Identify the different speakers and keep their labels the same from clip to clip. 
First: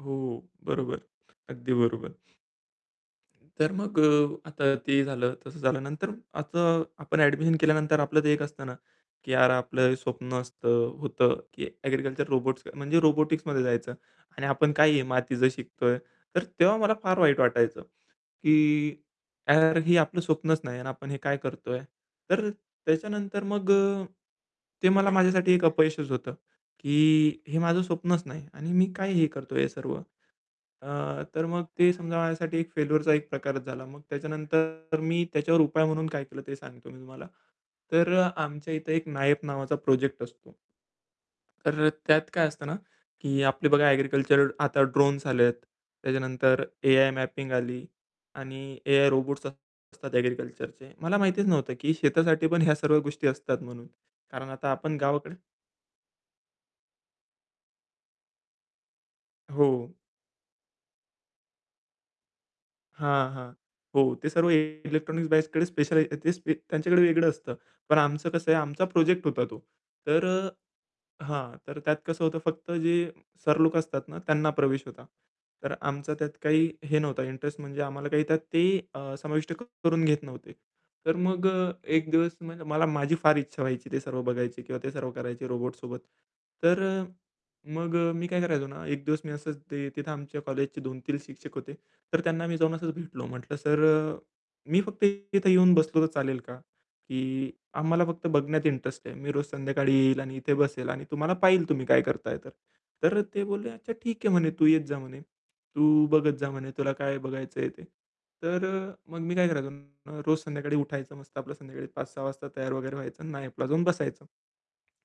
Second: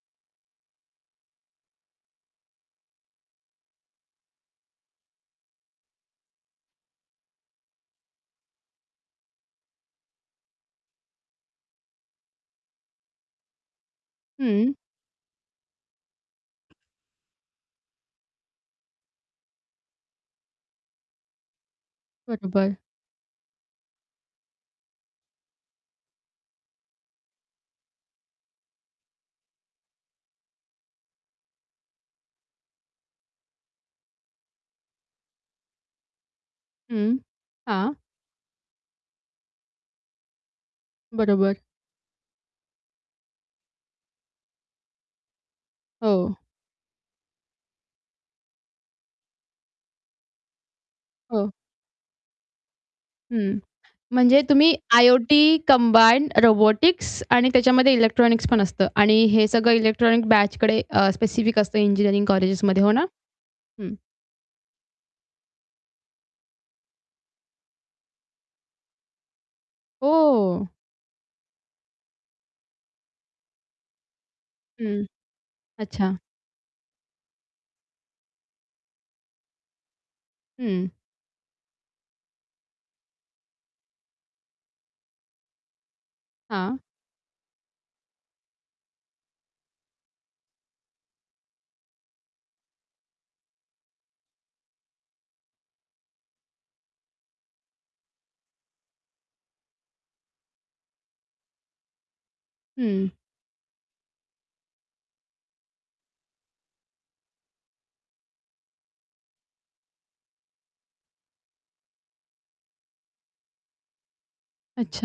Speaker 1: हो, बरोबर. अगदी बरोबर. तर मग अ, आता ते झालं तसं झालं. नंतर आता आपण ॲडमिशन केल्यानंतर आपलं ते एक असतं ना, की "यार आपलं स्वप्न असतं होतं की ॲग्रीकल्चर रोबोट्स म्हणजे रोबोटिक्समध्ये जायचं आणि
Speaker 2: हं.
Speaker 1: आपण काय हे मातीचं शिकतोय." तर तेव्हा मला फार वाईट वाटायचं, की "यार हे आपलं स्वप्नच नाही आणि आपण हे काय करतोय?" तर
Speaker 2: बरोबर.
Speaker 1: त्याच्यानंतर मग अ, ते मला माझ्यासाठी एक अपयशच होतं. की "हे माझं स्वप्नच नाही आणि मी काय हे करतोय हे सर्व?" अ, तर मग ते समजा माझ्यासाठी एक फेल्युरचा एक प्रकारच झाला. मग त्याच्यानंतर मी त्याच्यावर उपाय म्हणून काय केलं ते सांगतो मी
Speaker 2: हं.
Speaker 1: तुम्हाला.
Speaker 2: हां.
Speaker 1: तर अ, आमच्या इथे एक नायब नावाचा प्रोजेक्ट असतो.
Speaker 2: बरोबर.
Speaker 1: तर अ, त्यात काय असतं ना की आपली बघा ॲग्रीकल्चर आता ड्रोन्स आले आहेत.
Speaker 2: हो.
Speaker 1: त्याच्यानंतर एआय मॅपिंग आली आणि एआय रोबोट्ससं असतात ॲग्रीकल्चरचे. मला माहितीच
Speaker 2: हो.
Speaker 1: नव्हतं की शेतासाठी पण ह्या सर्व गोष्टी असतात
Speaker 2: हं.
Speaker 1: म्हणून.
Speaker 2: म्हणजे
Speaker 1: कारण आता
Speaker 2: तुम्ही
Speaker 1: आपण गावाकडे
Speaker 2: आय-ओ-टी कंबाईन, रोबोटिक्स आणि त्याच्यामध्ये इलेक्ट्रॉनिक्स पण असतं आणि हे सगळं
Speaker 1: हो.
Speaker 2: इलेक्ट्रॉनिक बॅचकडे अ, स्पेसिफिक असतं इंजिनिअरिंग कॉलेजेसमध्ये, हो ना?
Speaker 1: हां, हां.
Speaker 2: हं.
Speaker 1: हो, ते सर्व इलेक्ट्रॉनिक्स बॅचकडे स्पेशल आहे ते स्पे त्यांच्याकडे वेगळं असतं. पण आमचं कसं आहे, आमचा प्रोजेक्ट होता तो. तर अ
Speaker 2: ओह.
Speaker 1: हां, तर त्यात कसं होतं फक्त जे सर लोक असतात ना त्यांना प्रवेश
Speaker 2: हं.
Speaker 1: होता. तर आमचा
Speaker 2: अच्छा.
Speaker 1: त्यात काही हे नव्हता इंटरेस्ट म्हणजे आम्हाला काही त्यात ते अ, समाविष्ट करून घेत नव्हते.
Speaker 2: हं.
Speaker 1: तर मग अ, एक दिवस मला माझी फार इच्छा व्हायची ते सर्व बघायची किंवा ते सर्व करायचे रोबोट्ससोबत.
Speaker 2: हां.
Speaker 1: तर अ, मग अ, मी काय करायचो ना, एक दिवस मी असंच ते तिथे आमच्या कॉलेजचे 2-3 शिक्षक होते. तर त्यांना मी जाऊन असंच भेटलो. म्हटलं "सर अ, मी फक्त तिथे येऊन बसलो तर चालेल का? की आम्हाला फक्त बघण्यात इंटरेस्ट आहे. मी रोज संध्याकाळी येईल आणि इथे बसेल आणि तुम्हाला पाहील तुम्ही काय करताय तर."
Speaker 2: हं.
Speaker 1: तर ते बोलले, "अच्छा ठीक आहे." म्हणे. "तू येत जा." म्हणे. "तू बघत जा." म्हणे "तुला काय बघायचंय ते." तर अ, मग मी काय करायचो, रोज संध्याकाळी उठायचं मस्त आपलं संध्याकाळी 5:00-6:00 वाजता तयार वगैरे व्हायचं आणि नायपला जाऊन बसायचं.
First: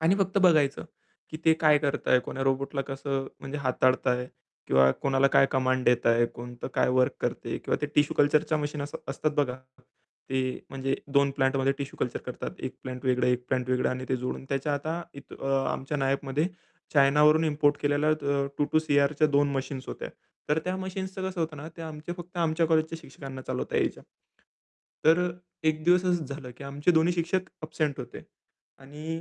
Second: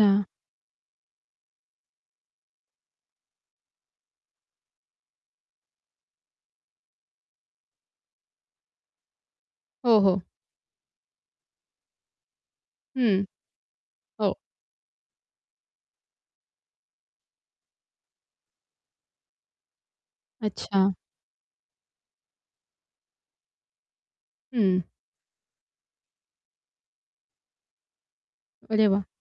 Speaker 1: आणि फक्त बघायचं की ते काय करताय? कोण्या रोबोटला कसं म्हणजे हाताळताय? किंवा कोणाला काय कमांड देताय, कोणतं काय वर्क करतंय? किंवा ते टिश्यू कल्चरच्या मशीन अस असतात बघा.
Speaker 2: हो, हो.
Speaker 1: ते म्हणजे 2 प्लांटमध्ये टिश्यू कल्चर करतात. 1 प्लांट
Speaker 2: हं.
Speaker 1: वेगळं 1 प्लांट वेगळं आणि ते
Speaker 2: हो.
Speaker 1: जोडून त्याच्या आता अ, आमच्या नायपमध्ये चायनावरून इम्पोर्ट केलेल्या अ, 2-2 Cr च्या 2 मशीन्स होत्या. तर त्या
Speaker 2: अच्छा.
Speaker 1: मशीन्सचं कसं होतं ना, ते आमच्या फक्त आमच्या कॉलेजच्या शिक्षकांना चालवता यायच्या.
Speaker 2: हं.
Speaker 1: तर अ, एक दिवस असं झालं की आमचे दोन्ही शिक्षक ॲब्सेंट होते.
Speaker 2: अरे वाह!
Speaker 1: आणि,